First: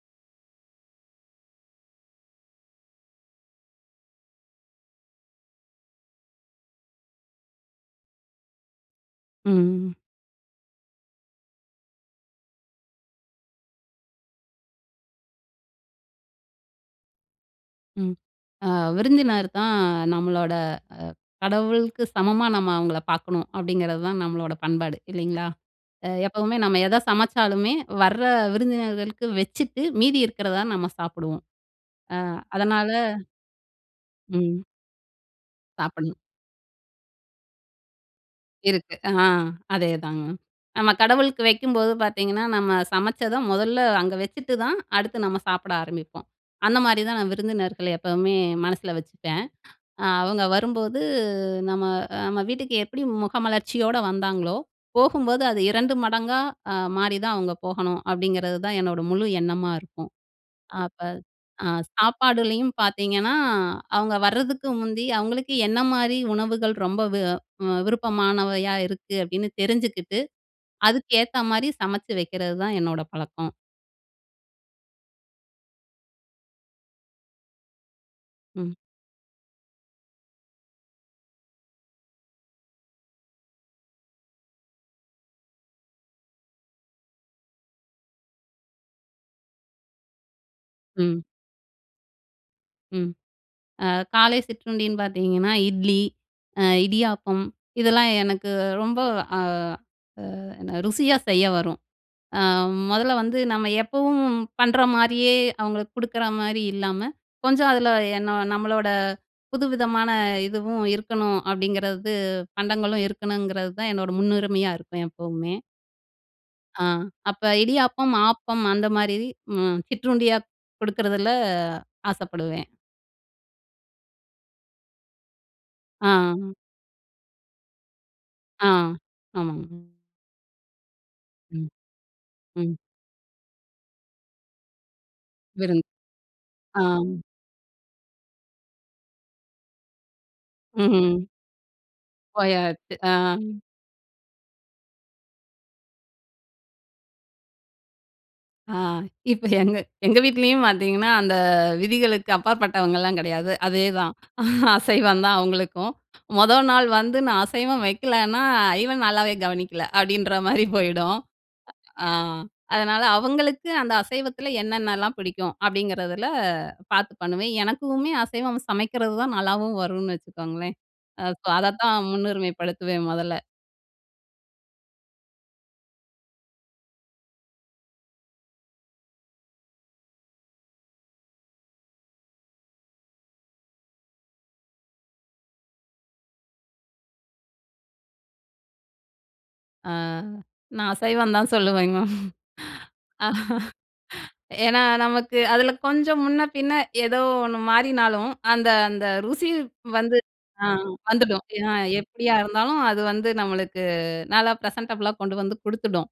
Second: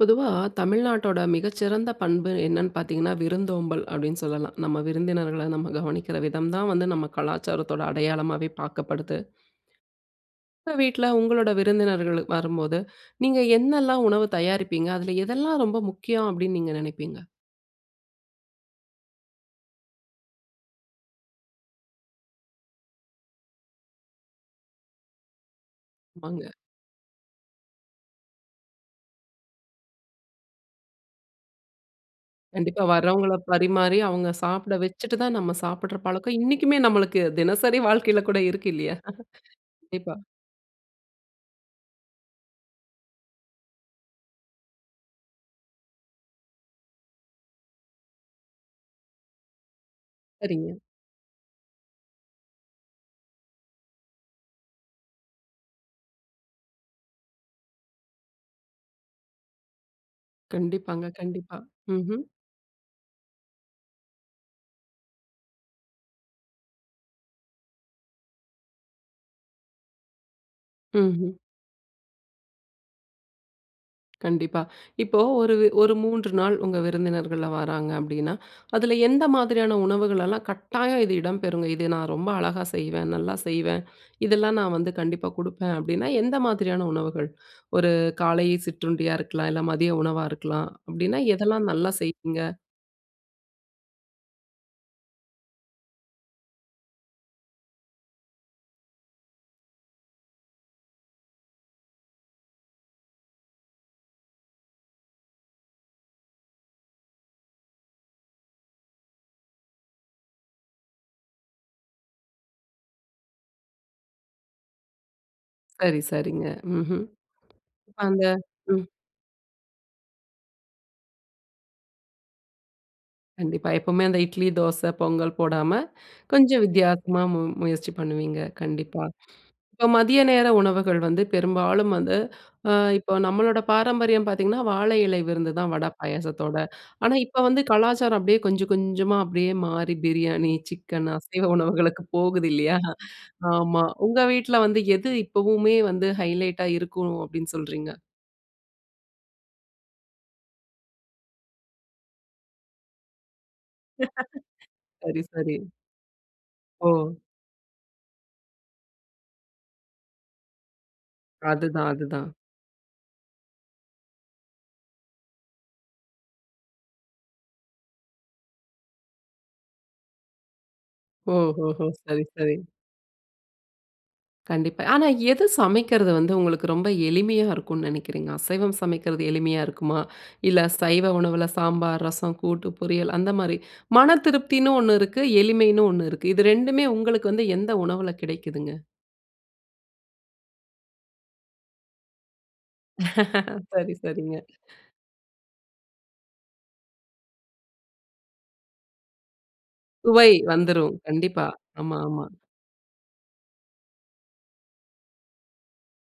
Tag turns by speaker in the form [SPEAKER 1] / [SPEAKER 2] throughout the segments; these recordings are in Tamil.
[SPEAKER 1] பொதுவா தமிழ்நாட்டோட மிகச்சிறந்த பண்பு என்னன்னு பார்த்தீங்கன்னா, விருந்தோம்பல் அப்படீன்னு சொல்லலாம். நம்ம விருந்தினர்கள நம்ம கவனிக்கிற விதம் தான் வந்து, நம்ம கலாச்சாரத்தோட அடையாளமாவே பார்க்கப்படுது.
[SPEAKER 2] ம்.
[SPEAKER 1] உங்க வீட்ல உங்களோட விருந்தினர்களு வரும்போது, நீங்க என்னெல்லாம் உணவு தயாரிப்பீங்க? அதில எதெல்லாம் ரொம்ப முக்கியம், அப்பிடீன்னு நீங்க நெனைப்பீங்க?
[SPEAKER 2] ம். அ விருந்தினர் தான் நம்மளோட அ கடவுளுக்கு சமமா, நம்ம அவங்கள பார்க்கணும். அப்பிடீங்கிறது தான் நம்மளோட பண்பாடு, இல்லீங்களா. அ
[SPEAKER 1] ஆமாங்க.
[SPEAKER 2] எப்பவுமே நம்ம எதை சமைச்சாலுமே, வர விருந்தினர்களுக்கு வச்சுட்டு, மீதி இருக்கிறத நம்ம சாப்பிடுவோம். அ
[SPEAKER 1] கண்டிப்பா.
[SPEAKER 2] அதனால
[SPEAKER 1] வரவங்கள பரிமாரி, அவுங்க
[SPEAKER 2] ம்.
[SPEAKER 1] சாப்பிட வச்சுட்டு தான், நம்ம சாப்பிடுற
[SPEAKER 2] சாப்பிடணும்.
[SPEAKER 1] பழக்கம் இன்னைக்குமே நம்மளுக்கு, தினசரி வாழ்க்கைல கூட இருக்கு, இல்லையா.
[SPEAKER 2] இருக்கு அ
[SPEAKER 1] கண்டிப்பா.
[SPEAKER 2] அதேதாங்க. நம்ம கடவுளுக்கு வைக்கும்போது பார்த்தீங்கன்னா, நம்ம சமைச்சத முதல்ல அங்க வச்சுட்டு தான், அடுத்து நம்ம சாப்பிட ஆரம்பிப்போம். அந்த மாரி தான், நான் விருந்தினர்கள எப்பவுமே மனசில வச்சுப்பேன். அ அவங்க
[SPEAKER 1] சரிங்க.
[SPEAKER 2] வரும்போது நம்ம அ நம்ம வீட்டுக்கு எப்படி முகமலர்ச்சியோட வந்தாங்களோ, போகும்போது அது 2 மடங்கா அ மாறிதான் அவங்க போகணும். அப்பிடீங்கிறது தான் என்னோட முழு எண்ணமா இருக்கும். அப்ப
[SPEAKER 1] கண்டிப்பாங்க கண்டிப்பா.
[SPEAKER 2] அ
[SPEAKER 1] ம்ஹ்ம்.
[SPEAKER 2] சாப்பாடுலேயும் பார்த்தீங்கன்னா, அவுங்க வரதுக்கு முந்தி, அவுங்களுக்கு என்ன மாரி உணவுகள் ரொம்ப வி அ விருப்பமானவையா இருக்கு அப்பிடீன்னு தெரிஞ்சுக்கிட்டு,
[SPEAKER 1] ம்ஹ்ம்.
[SPEAKER 2] அதுக்கேத்த மாரி, சமைச்சு வைக்கிறதுதான் என்னோட பழக்கம்.
[SPEAKER 1] கண்டிப்பா, இப்போ ஒரு ஒரு 3 நாள், உங்க விருந்தினர்கள்லாம் வாராங்க. அப்டின்னா,
[SPEAKER 2] ம்.
[SPEAKER 1] அதில எந்த மாதிரியான உணவுகளெல்லாம் கட்டாயம் இது இடம்பெறுங்க. இது நான் ரொம்ப அழகா செய்வேன். நல்லா செய்வேன். இதெல்லாம் நான் வந்து கண்டிப்பா குடுப்பேன். அப்டின்னா, எந்த மாதிரியான உணவுகள்? ஒரு காலை சிற்றுண்டியா இருக்கலாம். இல்ல மதிய உணவா இருக்கலாம். அப்டின்னா,
[SPEAKER 2] ம்.
[SPEAKER 1] எதெல்லாம் நல்லா செய்வீங்க?
[SPEAKER 2] ம் அ காலை சிற்றுண்டின்னு பாத்தீங்கன்னா, இட்லி, அ இடியாப்பம் இதெல்லாம் எனக்கு ரொம்ப அ அ என்ன, ருசியா செய்ய வரும். அ மொதல்ல வந்து, நம்ம எப்பவும் பண்ற மாரியே, அவங்களுக்கு குடுக்குற மாரி இல்லாம, கொஞ்சம் அதில என்ன, நம்மளோட புதுவிதமான இதுவும் இருக்கணும். அப்டிங்கிறது, பண்டங்களும் இருக்கணுங்கிறது தான் என்னோட முன்னுரிமையா இருக்கும். எப்பவுமே.
[SPEAKER 1] சரி சரிங்க.
[SPEAKER 2] ஆ
[SPEAKER 1] ம்ஹ்ம்.
[SPEAKER 2] அப்ப இடியாப்பம்,
[SPEAKER 1] அந்த
[SPEAKER 2] ஆப்பம்,
[SPEAKER 1] ம்.
[SPEAKER 2] அந்த மாரி ம் சிற்றுண்டியா குடுக்குறதில ஆசப்படுவேன்.
[SPEAKER 1] கண்டிப்பா, எப்பவுமே அந்த இட்லி, தோசை, பொங்கல் போடாம.
[SPEAKER 2] ஆ.
[SPEAKER 1] கொஞ்சம் வித்தியாசமா முயற்சி பண்ணுவீங்க.
[SPEAKER 2] ஆ
[SPEAKER 1] கண்டிப்பா,
[SPEAKER 2] ஆமாங்க.
[SPEAKER 1] இப்ப மதிய நேர உணவுகள் வந்து,
[SPEAKER 2] ம்
[SPEAKER 1] பெரும்பாலும் வந்து, அ
[SPEAKER 2] ம்.
[SPEAKER 1] இப்போ நம்மளோட பாரம்பரியம் பார்த்தீங்கன்னா, வாழை இலை விருந்து தான் வட
[SPEAKER 2] விருந்து.
[SPEAKER 1] பாயாசத்தோட.
[SPEAKER 2] ஆ.
[SPEAKER 1] ஆனா, இப்ப வந்து, கலாச்சாரம் அப்டியே கொஞ்ச கொஞ்சமா, அப்டியே மாறி, பிரியாணி, சிக்கன்,
[SPEAKER 2] ம்ஹ்ம்.
[SPEAKER 1] அசைவ உணவுகளுக்கு போகுது இல்லையா?
[SPEAKER 2] போயாச்சு. அ.
[SPEAKER 1] ஆமா, உங்க வீட்ல வந்து, எது இப்பவுமே வந்து ஹைலைட்டா இருக்கனும், அப்டின்னு சொல்றீங்க?
[SPEAKER 2] அ இப்ப எங்க எங்க வீட்லேயும் பார்த்தீங்கன்னா, அந்த விதிகளுக்கு அப்பாற்பட்டவங்கலாம் கெடையாது. அதேதான்
[SPEAKER 1] சரி,
[SPEAKER 2] அசைவம் தான்
[SPEAKER 1] சரி.
[SPEAKER 2] அவங்களுக்கும். மொத நாள்
[SPEAKER 1] ஓ!
[SPEAKER 2] வந்து நான் அசைவம் வைக்கலன்னா "இவன் நல்லாவே கவனிக்கல" அப்டின்ற மாதிரி போயிடும்.
[SPEAKER 1] அதுதான்,
[SPEAKER 2] அ
[SPEAKER 1] அதுதான்.
[SPEAKER 2] அதனால அவுங்களுக்கு அந்த அசைவத்தில என்னென்னலாம் பிடிக்கும் அப்படிங்கிறதில பார்த்து பண்ணுவேன். எனக்குமே அசைவம் சமைக்கிறது தான் நல்லாவும் வரும்னு வச்சுக்கோங்களேன் அ [unintelligible] அத
[SPEAKER 1] ஓஹோஹோ!
[SPEAKER 2] தான்
[SPEAKER 1] சரி,
[SPEAKER 2] முன்னுரிமை
[SPEAKER 1] சரி.
[SPEAKER 2] படுத்துவேன் மொதல.
[SPEAKER 1] கண்டிப்பா. ஆனா எது சமைக்கிறது வந்து உங்களுக்கு ரொம்ப எளிமையா இருக்கும்ன்னு நெனக்கிறீங்க? அசைவம் சமைக்குறது எளிமையா இருக்குமா? இல்ல சைவ உணவுல சாம்பார், ரசம், கூட்டு பொரியல் அந்த மாரி மன திருப்தின்னு ஒண்ணு இருக்கு, எளிமைன்னு ஒண்ணு இருக்கு. இது ரெண்டுமே உங்களுக்கு வந்து எந்த உணவுல கெடைக்குதுங்க?
[SPEAKER 2] அ நான் அசைவம் தான் சொல்லுவேங்க மேம்.
[SPEAKER 1] சரி, சரிங்க.
[SPEAKER 2] ஏன்னா நமக்கு அதில கொஞ்சம் முன்ன பின்னே ஏதோ ஒண்ணு மாறினாலும், அந்த அந்த ருசி வந்து
[SPEAKER 1] சுவை
[SPEAKER 2] அ
[SPEAKER 1] வந்துரும்
[SPEAKER 2] வந்துடும்
[SPEAKER 1] கண்டிப்பா.
[SPEAKER 2] ஏனா,
[SPEAKER 1] ஆமா, ஆமா.
[SPEAKER 2] எப்டியா இருந்தாலும் அது வந்து நம்மளுக்கு நல்லா ப்ரெசென்டபுள்ளா கொண்டு வந்து குடுத்துடும்.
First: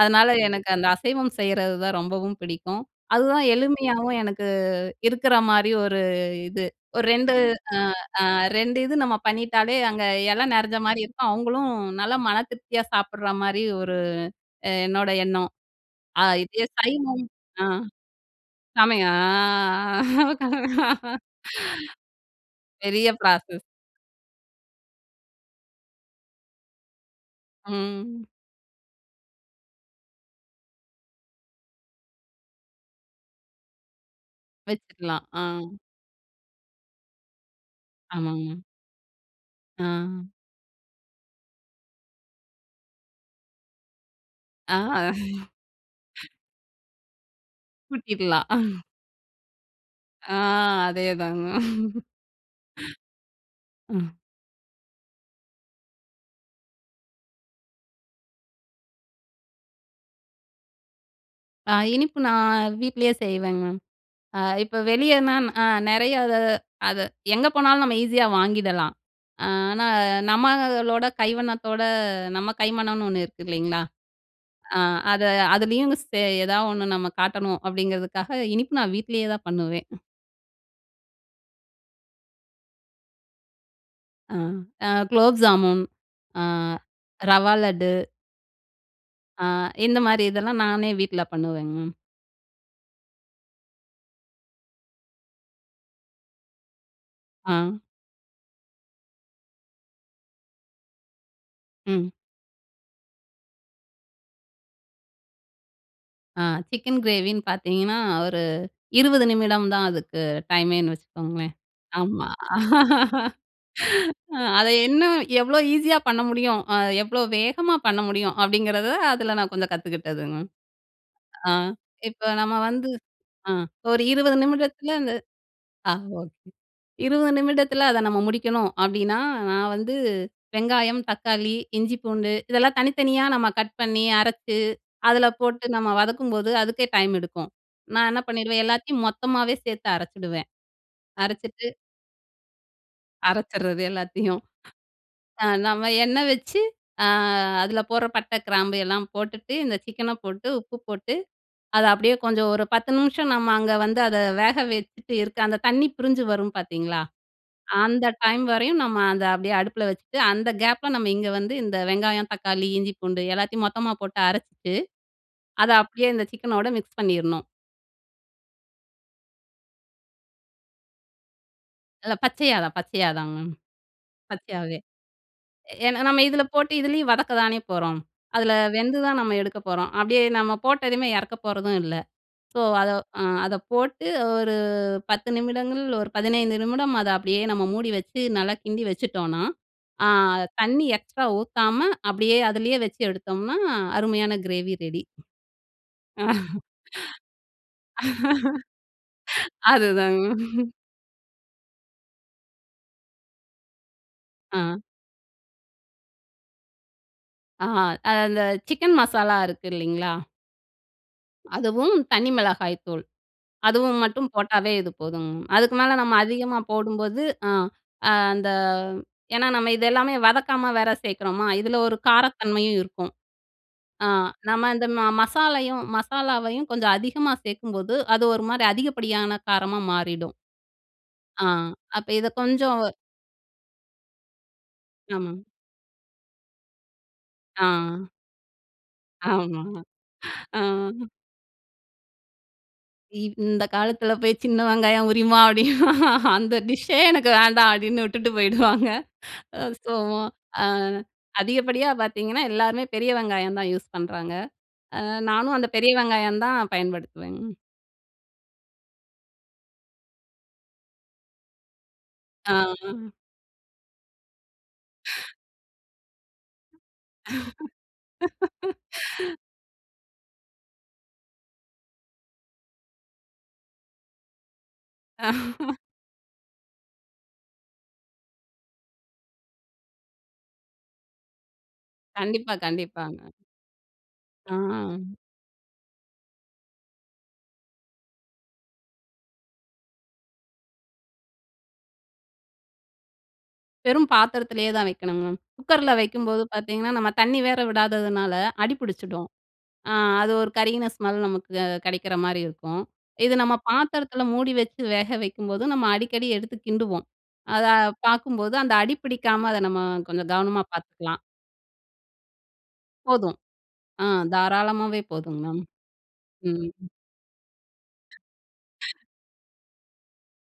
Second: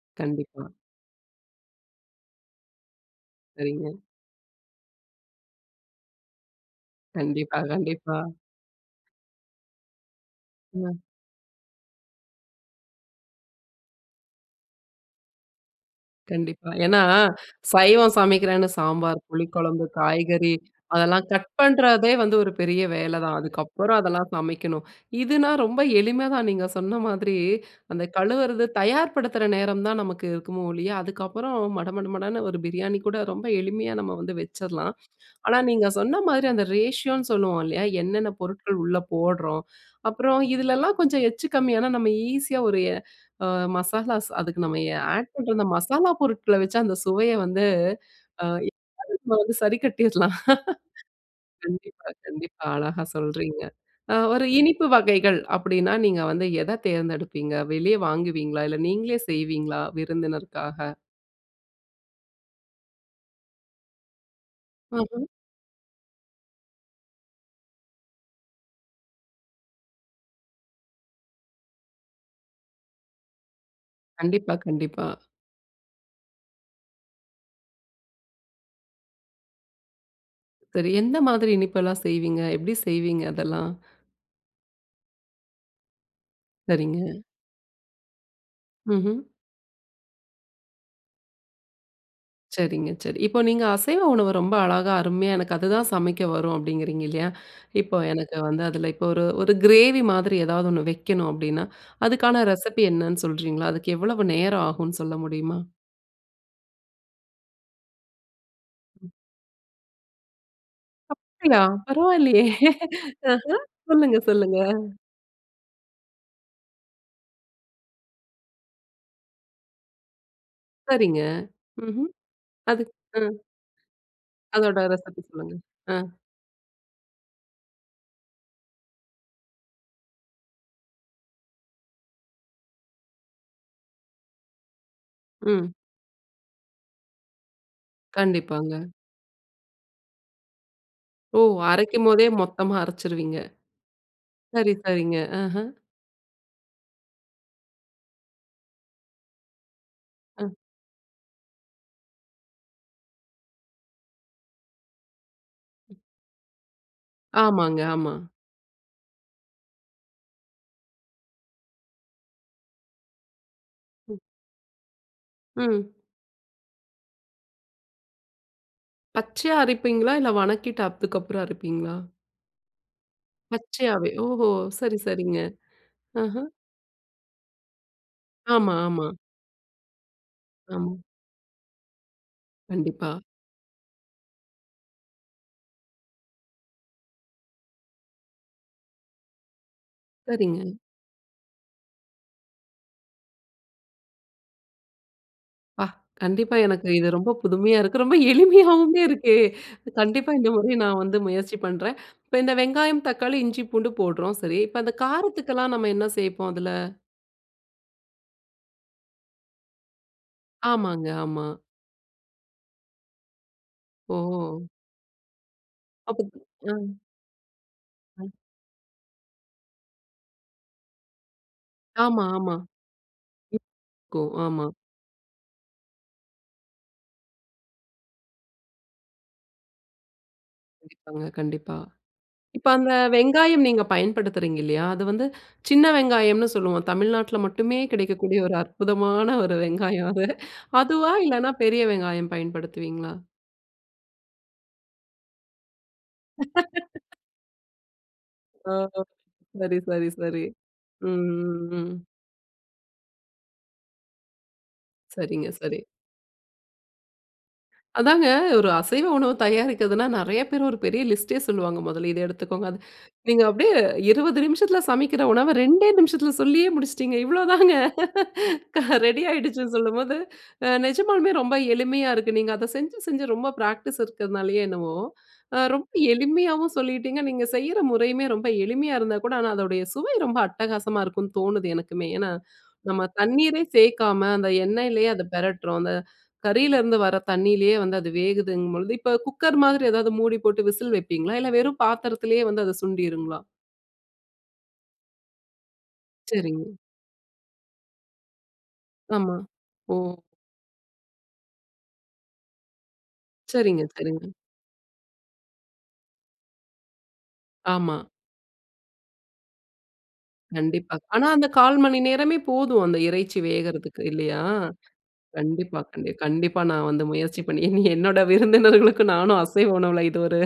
[SPEAKER 2] அதனால
[SPEAKER 1] கண்டிப்பா.
[SPEAKER 2] எனக்கு அந்த அசைவம் செய்றதுதான் ரொம்பவும் பிடிக்கும். அதுதான்
[SPEAKER 1] சரிங்க.
[SPEAKER 2] எளுமையாவும் எனக்கு இருக்குற மாரி ஒரு இது. ஒரு ரெண்டு
[SPEAKER 1] கண்டிப்பா, கண்டிப்பா.
[SPEAKER 2] அ அ ரெண்டு இது நம்ம பண்ணிட்டாலே, அங்க இலை நிறைஞ்ச
[SPEAKER 1] ம்.
[SPEAKER 2] மாதிரி இருக்கும். அவுங்களும் நல்லா மன திருப்தியா சாப்பிடுற மாரி ஒரு அ என்னோட எண்ணம். ஆ இதே
[SPEAKER 1] கண்டிப்பா. ஏன்னா
[SPEAKER 2] சைவம் ஆ
[SPEAKER 1] சைவம் சமைக்கிறேன்னு
[SPEAKER 2] சாமியா
[SPEAKER 1] சாம்பார், புளிக்குழம்பு,
[SPEAKER 2] அ.
[SPEAKER 1] காய்கறி அதெல்லா கட் பண்றதே வந்து ஒரு
[SPEAKER 2] [unintelligible]
[SPEAKER 1] பெரிய
[SPEAKER 2] பெரிய
[SPEAKER 1] வேலைதான்.
[SPEAKER 2] பிராசஸ்
[SPEAKER 1] அதுக்கப்புறம் அதெல்லாம் சமைக்கணும். இதுனா ரொம்ப எளிமைதான். நீங்க சொன்ன மாதிரி, அந்த
[SPEAKER 2] ம்.
[SPEAKER 1] கழுவுறது தயார்படுத்துற நேரம் தான் நமக்கு இருக்குமே ஒழிய, அதுக்கப்புறம் மட மட மடன்னு ஒரு பிரியாணி கூட ரொம்ப எளிமையா நம்ம வந்து வச்சிறலாம்.
[SPEAKER 2] வச்சிக்கலாம். ஆ.
[SPEAKER 1] ஆனா நீங்க சொன்ன மாதிரி அந்த ரேஷியோன்னு சொல்லுவோம் இல்லையா? என்னென்ன
[SPEAKER 2] ஆமாங்க.
[SPEAKER 1] பொருட்கள் உள்ள போட்றோம்?
[SPEAKER 2] ஆ.
[SPEAKER 1] அப்புறம் இதுலலாம் கொஞ்சம் எச்சு கம்மியானா நம்ம ஈஸியா ஒரு எ அ மசாலாஸ் அதுக்கு
[SPEAKER 2] ஆ.
[SPEAKER 1] நம்ம எ ஆட் பண்ண அந்த மசாலா பொருட்கல வச்சு அந்த சுவைய வந்து, அ
[SPEAKER 2] கூட்டிக்லாம்
[SPEAKER 1] [unintelligible] வந்து சரிக்கட்டிறலாம்.
[SPEAKER 2] ஆ அதே தாங்க.
[SPEAKER 1] கண்டிப்பா, கண்டிப்பா அழகா சொல்றீங்க
[SPEAKER 2] ம்.
[SPEAKER 1] அ ஒரு இனிப்பு வகைகள் அப்டின்னா, நீங்க வந்து எத தேர்ந்தெடுப்பீங்க? வெளிய வாங்குவீங்களா? இல்ல நீங்களே செய்வீங்களா? விருந்தினருக்காக.
[SPEAKER 2] அ இனிப்பு நான் வீட்டுலேயே செய்வேங்க மேம். அ இப்போ
[SPEAKER 1] ம்ஹும்.
[SPEAKER 2] வெளியேனா அ நெறைய அத அத எங்க போனாலும் நம்ம ஈஸியா வாங்கிடலாம். ஆனா, நம்பளோட கைவண்ணத்தோட நம்ம கைமனம்னு, 1 இருக்கு இல்லங்களா?
[SPEAKER 1] கண்டிப்பா,
[SPEAKER 2] அ
[SPEAKER 1] கண்டிப்பா.
[SPEAKER 2] அத அதுலயும் சே எதாவது ஒண்ணு நம்ம காட்டணும் அப்படிங்குறதுக்காக இனிப்பு நான் வீட்டுலேயே தான் பண்ணுவேன்.
[SPEAKER 1] சரி, எந்த மாதிரி இனிப்பு எல்லாம் செய்வீங்க, எப்படி செய்வீங்க? அதெல்லாம்.
[SPEAKER 2] ம். அ குலோப் ஜாமூன், அ
[SPEAKER 1] சரிங்க.
[SPEAKER 2] ரவா லட்டு.
[SPEAKER 1] ம்ஹும்.
[SPEAKER 2] ஆ இந்த மாரி இதெல்லாம் நானே வீட்டுல பண்ணுவேங்கம்ம
[SPEAKER 1] சரிங்க, சரி. இப்போ நீங்க அசைவ உணவு ரொம்ப அழகா, அருமையா எனக்கு அதுதான் சமைக்க வரும், அப்படிங்குறீங்க இல்லயா?
[SPEAKER 2] ஆ.
[SPEAKER 1] இப்போ எனக்கு வந்து அதுல இப்போ ஒரு ஒரு கிரேவி மாரி ஏதாவது ஒண்ணு வைக்கணும். அப்படின்னா,
[SPEAKER 2] ம்.
[SPEAKER 1] அதுக்கான ரெசிபி என்னன்னு சொல்கிறீங்களா? அதுக்கு எவ்வளவு நேரம் ஆகும்னு சொல்ல முடியுமா?
[SPEAKER 2] அ சிக்கன் கிரேவின்னு பாத்தீங்கன்னா, ஒரு
[SPEAKER 1] ம்.
[SPEAKER 2] 20 நிமிடம் தான் அதுக்கு டைமேன்னு வச்சுக்கோங்களேன்.
[SPEAKER 1] அப்படியா!
[SPEAKER 2] ஆமா.
[SPEAKER 1] பரவாயில்லையே, ஆஹ சொல்லுங்க, சொல்லுங்க.
[SPEAKER 2] அத இன்னும் எவ்வளவு ஈஸியா பண்ண முடியும், எவ்வளோ வேகமா பண்ண முடியும். அப்படிங்குறத அதுல நான் கொஞ்சம் கத்துக்கிட்டதும்மா.
[SPEAKER 1] சரிங்க.
[SPEAKER 2] ஆ
[SPEAKER 1] ம்ஹ்ம்,
[SPEAKER 2] இப்போ, நம்ம
[SPEAKER 1] அது
[SPEAKER 2] வந்து
[SPEAKER 1] அ.
[SPEAKER 2] ஆ ஒரு 20
[SPEAKER 1] அதோட
[SPEAKER 2] நிமிடத்துல இந்த
[SPEAKER 1] ரெசிபி சொல்லுங்க.
[SPEAKER 2] ஆ
[SPEAKER 1] ஆ.
[SPEAKER 2] ஓகே! 20 நிமிடத்துல அத நம்ம முடிக்கணும். அப்படின்னா, நான் வந்து வெங்காயம், தக்காளி, இஞ்சி, பூண்டு இதெல்லாம் தனித்தனியா நம்ப கட் பண்ணி அரைச்சு, அதுல போட்டு
[SPEAKER 1] ம்.
[SPEAKER 2] நம்ப வதக்கும்போது அதுக்கே டைம் எடுக்கும். நான் என்ன பண்ணிவிடுவேன்,
[SPEAKER 1] கண்டிப்பாங்க.
[SPEAKER 2] எல்லாத்தையும் மொத்தமாவே சேர்த்து அரைச்சிடுவேன்,
[SPEAKER 1] ஓ!
[SPEAKER 2] அரைச்சுட்டு
[SPEAKER 1] அரைக்கும்போதே மொத்தமா அரைச்சிருவீங்க.
[SPEAKER 2] அரைச்சிடுறது எல்லாத்தையும்.
[SPEAKER 1] சரி சரிங்க
[SPEAKER 2] அ
[SPEAKER 1] ஆஹ.
[SPEAKER 2] நம்ம எண்ணெய் வச்சு அ அதுல போடுற பட்டை, கிராம்பு எல்லாம் போட்டுட்டு இந்த சிக்கன்ன
[SPEAKER 1] அ.
[SPEAKER 2] போட்டு, உப்பு போட்டு அத அப்படியே கொஞ்சம் ஒரு 10 நிமிஷம் நம்ப அங்க வந்து அத வேக வச்சுட்டு இருக்க, அந்த தண்ணீ பிரிஞ்சு வரும் பாத்தீங்களா?
[SPEAKER 1] ஆமாங்க,
[SPEAKER 2] அந்த
[SPEAKER 1] ஆமா.
[SPEAKER 2] டைம் வரையும் நம்ப அத அப்படியே அடுப்புல வச்சுட்டு, அந்த கேப்புல நம்ப இங்க வந்து இந்த வெங்காயம், தக்காளி, இஞ்சி, பூண்டு எல்லாத்தையும் மொத்தமா
[SPEAKER 1] ம்.
[SPEAKER 2] போட்டு அரைச்சுட்டு அத
[SPEAKER 1] ம்.
[SPEAKER 2] அப்படியே இந்த சிக்கனோடு மிக்ஸ் பண்ணிடணும்.
[SPEAKER 1] பச்சையா அரைப்பீங்களா? இல்ல வணக்கிட்டு அதுக்கப்புறம் அரைப்பீங்களா?
[SPEAKER 2] இல்ல பச்சையாதான், பச்சையாகதாங்க மேம்.
[SPEAKER 1] பச்சையாவே ஓஹோ!
[SPEAKER 2] பச்சையாவே!
[SPEAKER 1] சரி, சரிங்க.
[SPEAKER 2] ஏனா, நம்ம
[SPEAKER 1] ஆஹா!
[SPEAKER 2] இதுல போட்டு, இதுலயும் வதக்கதானே போறோம். அதில
[SPEAKER 1] ஆமா,
[SPEAKER 2] வெந்து
[SPEAKER 1] ஆமா.
[SPEAKER 2] தான் நம்ம எடுக்க போறோம். அப்பிடியே நம்ம
[SPEAKER 1] ஆமா.
[SPEAKER 2] போட்டதுமே இறக்க போறதும் இல்ல. ஸோ, அத
[SPEAKER 1] கண்டிப்பா.
[SPEAKER 2] அ அத போட்டு ஒரு 10 நிமிடங்கள், ஒரு 15 நிமிடம் அத அப்பிடியே நம்ம மூடி வச்சு நல்லா கிண்டி வச்சுட்டோன்னா, ஆ
[SPEAKER 1] சரிங்க.
[SPEAKER 2] தண்ணீ எக்ஸ்ட்ரா ஊத்தாம, அப்பிடியே அதிலேயே வச்சு எடுத்தோம்னா அருமையான கிரேவி ரெடி.
[SPEAKER 1] அப்பா, கண்டிப்பா எனக்கு இது ரொம்ப புதுமையா இருக்கு. ரொம்ப எளிமையாவுமே இருக்கு.
[SPEAKER 2] அதுதாங்க
[SPEAKER 1] கண்டிப்பா இந்த
[SPEAKER 2] மேம்.
[SPEAKER 1] முறை நான் வந்து முயற்சி பண்றேன். இப்ப இந்த வெங்காயம், தக்காளி, இஞ்சி, பூண்டு போடுறோம் சரி.
[SPEAKER 2] ஆ.
[SPEAKER 1] இப்ப அந்த காரத்துக்கெல்லாம் நம்ம என்ன சேர்ப்போம்? அதுல.
[SPEAKER 2] ஆ அது அந்த சிக்கன் மசாலா இருக்கு இல்லேங்களா?
[SPEAKER 1] ஆமாங்க. ஆமா.
[SPEAKER 2] அதுவும் தனி மிளகாய்த்தூள், அதுவும் மட்டும்
[SPEAKER 1] ஓ!
[SPEAKER 2] போட்டாவே இது போதுங்க மேம். அதுக்கு மேல நம்ம
[SPEAKER 1] அப்ப
[SPEAKER 2] அதிகமா
[SPEAKER 1] [unintelligible] ஆ.
[SPEAKER 2] போடும்போது, ஆ
[SPEAKER 1] ம்.
[SPEAKER 2] அந்த ஏன்னா நம்ம இத எல்லாமே வதக்காம வேற சேர்க்கிறோமா! இதில ஒரு
[SPEAKER 1] ஆமா, ஆமா. [unintelligible]
[SPEAKER 2] காரத்தன்மையும் இருக்கும். ஆ
[SPEAKER 1] கோ ஆமா.
[SPEAKER 2] நம்ம இந்த ம மசாலையும், மசாலாவையும் கொஞ்சம் அதிகமா சேர்க்கும்போது, அது ஒருமாரி அதிகப்படியான காரமா மாறிடும்.
[SPEAKER 1] கண்டிப்பாங்க.
[SPEAKER 2] ஆ
[SPEAKER 1] கண்டிப்பா.
[SPEAKER 2] அப்ப இத
[SPEAKER 1] இப்ப
[SPEAKER 2] கொஞ்சம்
[SPEAKER 1] அந்த வெங்காயம் நீங்க பயன்படுத்துறீங்க இல்லயா! அது வந்து
[SPEAKER 2] ஆமா.
[SPEAKER 1] சின்ன வெங்காயம்னு சொல்லுவோம். தமிழ்நாட்டுல மட்டுமே
[SPEAKER 2] ஆ.
[SPEAKER 1] கிடைக்கக்கூடிய ஒரு அற்புதமான ஒரு
[SPEAKER 2] ஆமா,
[SPEAKER 1] வெங்காயம் அது.
[SPEAKER 2] ஆ.
[SPEAKER 1] அதுவா? இல்லன்னா பெரிய வெங்காயம் பயன்படுத்துவீங்களா?
[SPEAKER 2] இவ் இந்த காலத்தில போய் சின்ன வெங்காயம் உரிமா அப்பிடின்னா, அந்த டிஷ்ஷே எனக்கு வேண்டாம் அப்பிடின்னு விட்டுட்டு
[SPEAKER 1] ஓ!
[SPEAKER 2] போயிடுவாங்க.
[SPEAKER 1] ஓ!
[SPEAKER 2] அது
[SPEAKER 1] சரி
[SPEAKER 2] ஸோ,
[SPEAKER 1] சரி
[SPEAKER 2] மா
[SPEAKER 1] சரி
[SPEAKER 2] அ
[SPEAKER 1] ம் ம்
[SPEAKER 2] அதிகப்படியா
[SPEAKER 1] ம்.
[SPEAKER 2] பார்த்தீங்கன்னா, எல்லாருமே பெரிய வெங்காயம் தான் யூஸ் பண்றாங்க. அ
[SPEAKER 1] சரிங்க,
[SPEAKER 2] நானும் அந்த
[SPEAKER 1] சரி.
[SPEAKER 2] பெரிய வெங்காயம் தான் பயன்படுத்துவேங்க.
[SPEAKER 1] அதாங்க. ஒரு அசைவ உணவு தயாரிக்கிறதுனா நிறைய பேர் ஒரு பெரிய லிஸ்ட்டே சொல்லுவாங்க. முதல்ல இத
[SPEAKER 2] ஆ,
[SPEAKER 1] எடுத்துக்கோங்க, அது
[SPEAKER 2] ஆ
[SPEAKER 1] நீங்க அப்பிடியே 20 நிமிஷத்தில சமைக்கிற உணவ 2டே நிமிஷத்தில சொல்லியே முடிச்சுட்டீங்க. இவ்ளோதாங்க. க ரெடி ஆயிடுச்சுன்னு சொல்லும்போது, அ நிஜமாலுமே ரொம்ப எளிமைய இருக்கு. நீங்க அத செஞ்சு, செஞ்சு ரொம்ப பிராக்டிஸ் இருக்கனாலயோ என்னவோ! ரொம்ப எளிமையாவும் சொல்லீட்டீங்க. நீங்க செய்யிற முறையுமே ரொம்ப எளிமையா இருந்தாகூட ஆனா, அதோடைய சுவை ரொம்ப அட்டகாசமா இருக்குன்னு தோணுது எனக்குமே! ஏன்னா,
[SPEAKER 2] கண்டிப்பா,
[SPEAKER 1] நம்ம
[SPEAKER 2] கண்டிப்பாங்க.
[SPEAKER 1] தண்ணீரே சேர்க்காம, அந்த
[SPEAKER 2] ஆ.
[SPEAKER 1] எண்ணெயிலேயே அத பெரட்டுறோம். அந்த கறியில இருந்து வர தண்ணிலயே வந்து அது வேகுதுங்கும்பொழுது, இப்ப குக்கர் மாரி எதாவது மூடி போட்டு விசில் வைப்பீங்களா? இல்ல வெறும் பாத்திரத்திலேயே வந்து அது சுண்டிடுருங்களா?
[SPEAKER 2] வெறும் பாத்திரத்திலேயே தான் வைக்கணும்மேம். குக்கர்ல வைக்கும்போது
[SPEAKER 1] சரிங்க.
[SPEAKER 2] பார்த்தீங்கன்னா நம்ம தண்ணி வேற விடாததுனால அடி புடிச்சிடும்.
[SPEAKER 1] ஆமா.
[SPEAKER 2] அ
[SPEAKER 1] ஓ.
[SPEAKER 2] அது ஒரு கருகின ஸ்மெல் நமக்கு கெடைக்கிற மாரி இருக்கும். இது நம்ம
[SPEAKER 1] சரிங்க
[SPEAKER 2] பாத்திரத்தில
[SPEAKER 1] சரிங்க.
[SPEAKER 2] மூடி வச்சு வேக வைக்கும்போது நம்ம அடிக்கடி எடுத்து கிண்டுவோம். அத
[SPEAKER 1] ஆமா.
[SPEAKER 2] பார்க்கும்போது அந்த அடி பிடிக்காம அத நம்ம கொஞ்சம் கவனமா
[SPEAKER 1] கண்டிப்பா.
[SPEAKER 2] பார்த்துக்கலாம்.
[SPEAKER 1] ஆனா அந்த 1/4 மணி நேரமே போதும் அந்த
[SPEAKER 2] போதும்.
[SPEAKER 1] இறைச்சி வேகுறதுக்கு
[SPEAKER 2] ஆ
[SPEAKER 1] இல்லையா?
[SPEAKER 2] தாராளமாவே போதுங்க மேம்
[SPEAKER 1] கண்டிப்பா, கண்டி கண்டிப்பா
[SPEAKER 2] ம்.
[SPEAKER 1] நான் வந்து முயற்சி பண்ணி, இனி என்னோட விருந்தினர்களுக்கும் நானும் அசைவ உணவுல இது ஒரு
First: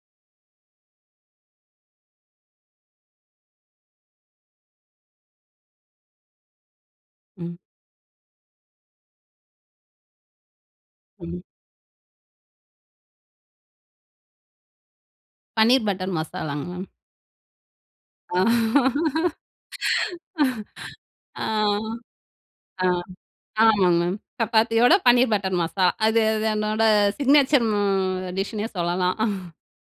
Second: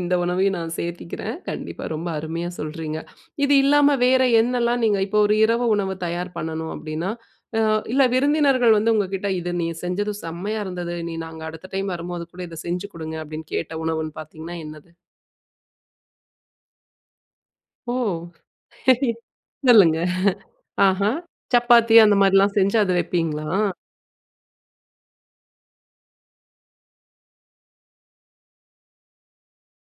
[SPEAKER 1] இந்த உணவையும் நான் சேர்த்துக்கிறேன். கண்டிப்பா ரொம்ப அருமையா சொல்கிறீங்க. இது இல்லாம வேற என்னலாம் நீங்க இப்போ ஒரு இரவு உணவு தயார் பண்ணணும் அப்படின்னா,
[SPEAKER 2] ம்.
[SPEAKER 1] அ இல்ல விருந்தினர்கள் வந்து உங்க கிட்ட "இதை நீ செஞ்சது செம்மையா இருந்தது. நீ
[SPEAKER 2] ம்.
[SPEAKER 1] நாங்க அடுத்த டைம் வரும்போது கூட இத செஞ்சு குடுங்க." அப்படின்னு கேட்ட உணவுன்னு பார்த்தீங்கன்னா, என்னது?
[SPEAKER 2] பன்னீர் பட்டர் மசாலாங்க, மேம்.
[SPEAKER 1] ஓ!
[SPEAKER 2] ஆ.
[SPEAKER 1] சொல்லுங்க ஆஹா!
[SPEAKER 2] ஆ.
[SPEAKER 1] சப்பாத்தி அந்த மாரிலாம் செஞ்சு அத வைப்பீங்களா?
[SPEAKER 2] ஆமாங்க மேம். சப்பாத்தியோட பன்னீர் பட்டர் மசாலா. அது அது என்னோட சிக்னேச்சர் ம் டிஷ்ஷு ன்னே சொல்லலாம்.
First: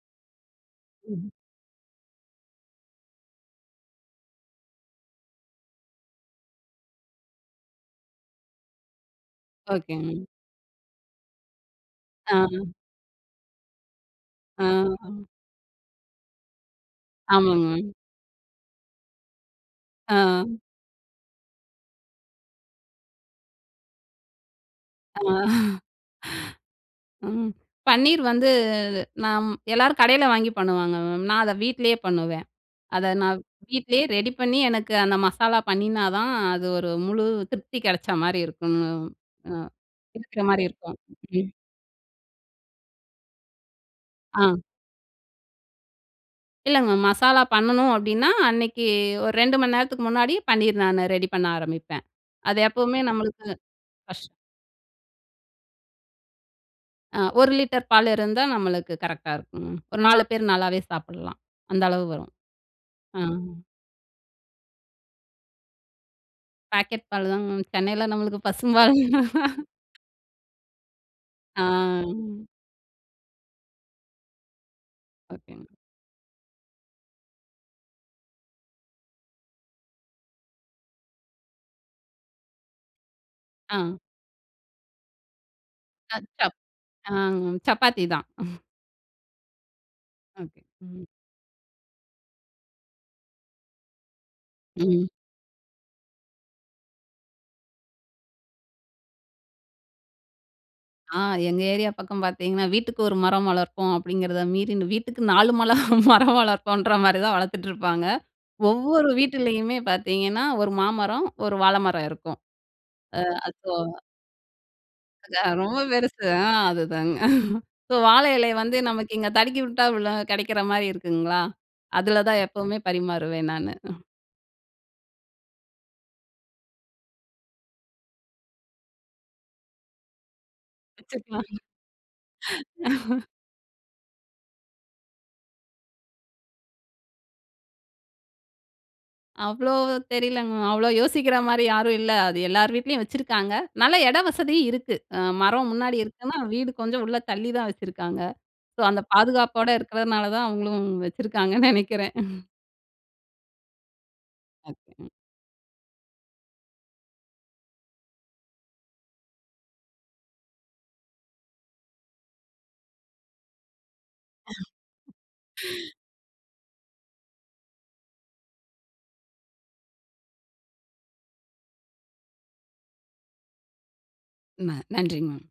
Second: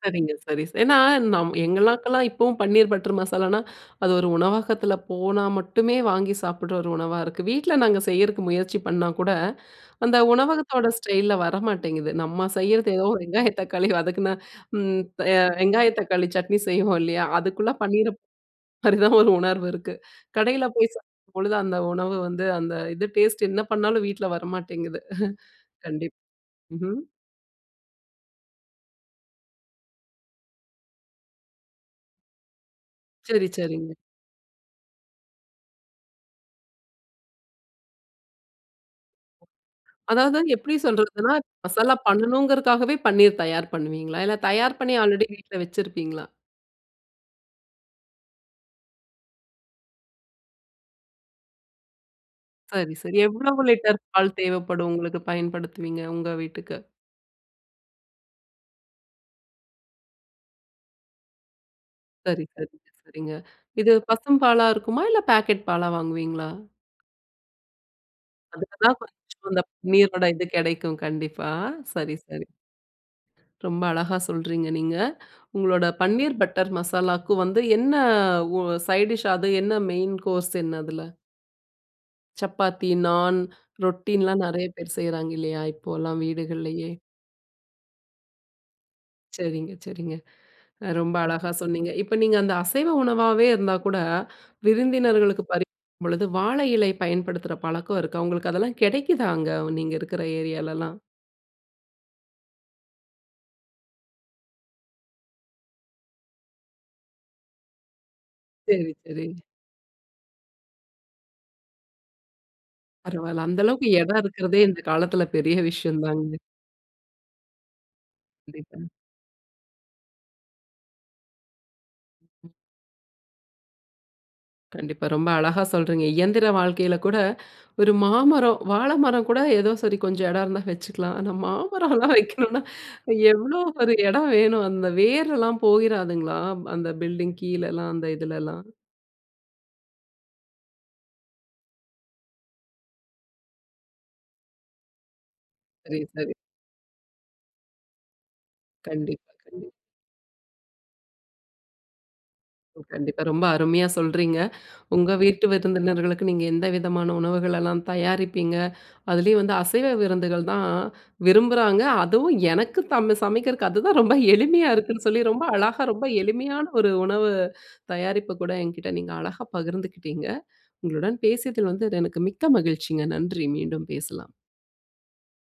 [SPEAKER 1] சரிங்க, சரி ச. ஏன்னா
[SPEAKER 2] ம்.
[SPEAKER 1] நம் எங்களுக்கெல்லாம் இப்போவும் பன்னீர் பட்டர் மசாலானா, அது ஒரு உணவகத்தில போனா மட்டுமே வாங்கி சாப்பிடுற ஒரு உணவா இருக்கு. வீட்ல நாங்க செய்றதுக்கு முயற்சி பண்ணா கூட, அந்த
[SPEAKER 2] ஓகேங்.
[SPEAKER 1] உணவகத்தோட ஸ்டைல்ல வர மாட்டேங்குது.
[SPEAKER 2] ஆ.
[SPEAKER 1] நம்ம செய்றது ஏதோ ஒரு வெங்காய தக்காளி வதக்குனா
[SPEAKER 2] ஆ.
[SPEAKER 1] ம் ப வெங்காய தக்காளி சட்னி செய்வோம் இல்லையா?
[SPEAKER 2] ஆமாங்க
[SPEAKER 1] அதுக்குள்ள
[SPEAKER 2] மேம்.
[SPEAKER 1] பன்னீரப் பரி [unintelligible] தான் ஒரு உணர்வு இருக்கு.
[SPEAKER 2] ஆ.
[SPEAKER 1] கடையில போய் சாப்பிடும் பொழுது அந்த உணவு வந்து அந்த இது டேஸ்ட் என்ன பண்ணாலும் வீட்ல வரமாட்டேங்குது.
[SPEAKER 2] ஆமா.
[SPEAKER 1] கண்டிப்பா. ம்ஹ்ம்.
[SPEAKER 2] ம். பன்னீர் வந்து நாம் எல்லாரும் கடையில வாங்கி பண்ணுவாங்க மேம். நான் அத வீட்லயே பண்ணுவேன். அத நான்
[SPEAKER 1] சரி சரிங்க.
[SPEAKER 2] வீட்லயே ரெடி பண்ணி எனக்கு அந்த மசாலா பண்ணினா தான் அது ஒரு முழு திருப்தி கிடைச்ச மாரி இருக்கும்.
[SPEAKER 1] ஓ.
[SPEAKER 2] அம். அ
[SPEAKER 1] அதாவது
[SPEAKER 2] இருக்கிற மாரி
[SPEAKER 1] எப்டி
[SPEAKER 2] இருக்கும்.
[SPEAKER 1] சொல்றதுன்னா
[SPEAKER 2] ம்.
[SPEAKER 1] மசாலா பண்ணனும்ங்றக்காகவே பன்னீர் தயார் பண்ணுவீங்களா? இல்ல
[SPEAKER 2] ஆ.
[SPEAKER 1] தயார் பண்ணி ஆல்ரெடி வீட்ல வச்சுருப்பீங்களா?
[SPEAKER 2] இல்லை மேம், மசாலா பண்ணணும் அப்படீன்னா, அன்னைக்கு ஒரு 2 மணி நேரத்துக்கு முன்னாடி, பன்னீர் நானு ரெடி பண்ண ஆரம்பிப்பேன். அது
[SPEAKER 1] சரி,
[SPEAKER 2] எப்பவுமே
[SPEAKER 1] சரி.
[SPEAKER 2] நம்மளுக்கு
[SPEAKER 1] எவ்வளவு லிட்டர்
[SPEAKER 2] கஷ்
[SPEAKER 1] பால் தேவைப்படும் உங்களுக்கு? பயன்படுத்துவீங்க உங்க வீட்டுக்கு?
[SPEAKER 2] அ 1 லிட்டர் பால் இருந்தா நம்மளுக்கு கரெக்ட்‌டா இருக்கும். ஒரு 4 பேர் நல்லாவே சாப்பிடலாம். அந்த அளவு வரும்.
[SPEAKER 1] சரி, சரிங்க, சரிங்க.
[SPEAKER 2] ம்.
[SPEAKER 1] இது பசும்பாலா இருக்குமா? இல்ல பேக்கெட் பாலா வாங்குவீங்களா?
[SPEAKER 2] பாக்கெட் பால் தான் மேம். சென்னைல நம்மளுக்கு
[SPEAKER 1] அதுக்கு
[SPEAKER 2] பசும்பால்.
[SPEAKER 1] தான் கொஞ்சம் அந்த
[SPEAKER 2] [unintelligible]
[SPEAKER 1] நீரோட இது கிடைக்கும் கண்டிப்பா.
[SPEAKER 2] ஆ.
[SPEAKER 1] சரி, சரி. ரொம்ப அழகா சொல்றீங்க, நீங்க.
[SPEAKER 2] ஒகேங்க.
[SPEAKER 1] உங்களோட பன்னீர் பட்டர் மசாலாக்கு வந்து என்ன ஒ சைட் டிஷ்? அது என்ன மெயின் கோர்ஸ் என்ன அதுல? சப்பாத்தி, நாண்,
[SPEAKER 2] ஆ.
[SPEAKER 1] ரொட்டின்னுல்லாம் நெறைய பேர் செய்றாங்க இல்லையா? இப்போல்லாம்
[SPEAKER 2] அது சப்
[SPEAKER 1] வீடுகள்லேயே.
[SPEAKER 2] அ சப்பாத்தி தான்.
[SPEAKER 1] சரிங்க, சரிங்க.
[SPEAKER 2] ஓகே! ம்.
[SPEAKER 1] ரொம்ப அழகா சொன்னீங்க. இப்ப நீங்க அந்த அசைவ உணவாவே இருந்தா கூட,
[SPEAKER 2] ம்.
[SPEAKER 1] விருந்தினர்களுக்கு பரிமாறும் பொழுது வாழையிலை பயன்படுத்துற பழக்கம் இருக்கா? உங்களுக்கு அதெல்லாம் கெடைக்குதா? அங்க நீங்க இருக்குற ஏரியாலல்லாம்.
[SPEAKER 2] ஆ எங்க ஏரியா பக்கம் பார்த்தீங்கன்னா, வீட்டுக்கு 1 மரம் வளர்ப்போம் அப்படீங்கிறதை மீறி, வீட்டுக்கு 4 மல மரம் வளர்ப்போன்ற மாரி தான் வளர்த்துட்டுருப்பாங்க.
[SPEAKER 1] சரி,
[SPEAKER 2] ஒவ்வொரு
[SPEAKER 1] சரிங்க.
[SPEAKER 2] வீட்டுலயுமே பார்த்தீங்கன்னா, ஒரு மாமரம், ஒரு வாழைமரம் இருக்கும். அ
[SPEAKER 1] பரவால்ல. அந்த அளவுக்கு
[SPEAKER 2] அசோகா
[SPEAKER 1] இடம் இருக்கிறதே, இந்த காலத்தில
[SPEAKER 2] அது
[SPEAKER 1] பெரிய
[SPEAKER 2] ரொம்ப
[SPEAKER 1] விஷயம்
[SPEAKER 2] பெருசு
[SPEAKER 1] தானுங்க.
[SPEAKER 2] ஆ, அதுதாங்க. ஸோ வாழை இலையை வந்து
[SPEAKER 1] கண்டிப்பா.
[SPEAKER 2] நமக்கு இங்க தடுக்கி விட்டா, விழ கிடைக்கிற மாரி இருக்குங்களா? அதில தான் எப்பவுமே பரிமாறுவேன் நானு. ஹ்ம்.
[SPEAKER 1] கண்டிப்பா. ரொம்ப அழகா சொல்றீங்க. இயந்திர வாழ்க்கையில கூட, ஒரு மாமரம் வாழை மரம் கூட ஏதோ சரி கொஞ்சம் இடம் இருந்தா வச்சுக்கலாம். ஆனா
[SPEAKER 2] வச்சிருக்கலாம்.
[SPEAKER 1] மாமரம்லாம் வைக்கணும்னா, எவ்வளோ ஒரு இடம் வேணும்? அந்த வேரல்லாம் போயிறாதுங்களா? அந்த பில்டிங் கீழலாம், அந்த இதுலலாம்?
[SPEAKER 2] அவ்வளோ தெரியலங்க மேம். அவ்வளோ யோசிக்கிற மாரி யாரும் இல்ல. அது எல்லார் வீட்டிலயும் வச்சுருக்காங்க. நல்லா இட வசதியும் இருக்கு. அ மரம் முன்னாடி
[SPEAKER 1] சரி, சரி.
[SPEAKER 2] இருக்குன்னா, வீடு கொஞ்சம் உள்ள தள்ளி தான் வச்சுருக்காங்க. சோ அந்த
[SPEAKER 1] கண்டிப்பா,
[SPEAKER 2] பாதுகாப்போடு
[SPEAKER 1] கண்டிப்பா.
[SPEAKER 2] இருக்கிறதுனால தான் அவங்களும் வச்சுருக்காங்கன்னு நெனைக்கிறேன்.
[SPEAKER 1] கண்டிப்பா. ரொம்ப அருமையா சொல்றீங்க.
[SPEAKER 2] [unintelligible]
[SPEAKER 1] உங்க வீட்டு விருந்தினர்களுக்கு நீங்க எந்த விதமான உணவுகளெல்லாம் தயாரிப்பீங்க. அதுலேயும் வந்து அசைவ விருந்துகள் தான் விரும்புறாங்க, அதுவும் எனக்கு தம் சமைக்கிறதுக்கு அதுதான் ரொம்ப எளிமையா இருக்குன்னு சொல்லி, ரொம்ப அழகா, ரொம்ப எளிமையான ஒரு உணவு தயாரிப்ப கூட என்கிட்ட நீங்க அழகா பகிர்ந்துக்கிட்டீங்க. உங்களுடன் பேசியதில் வந்து அது எனக்கு மிக்க மகிழ்ச்சிங்க. நன்றி. மீண்டும் பேசலாம்.
[SPEAKER 2] ந நன்றி, மேம்.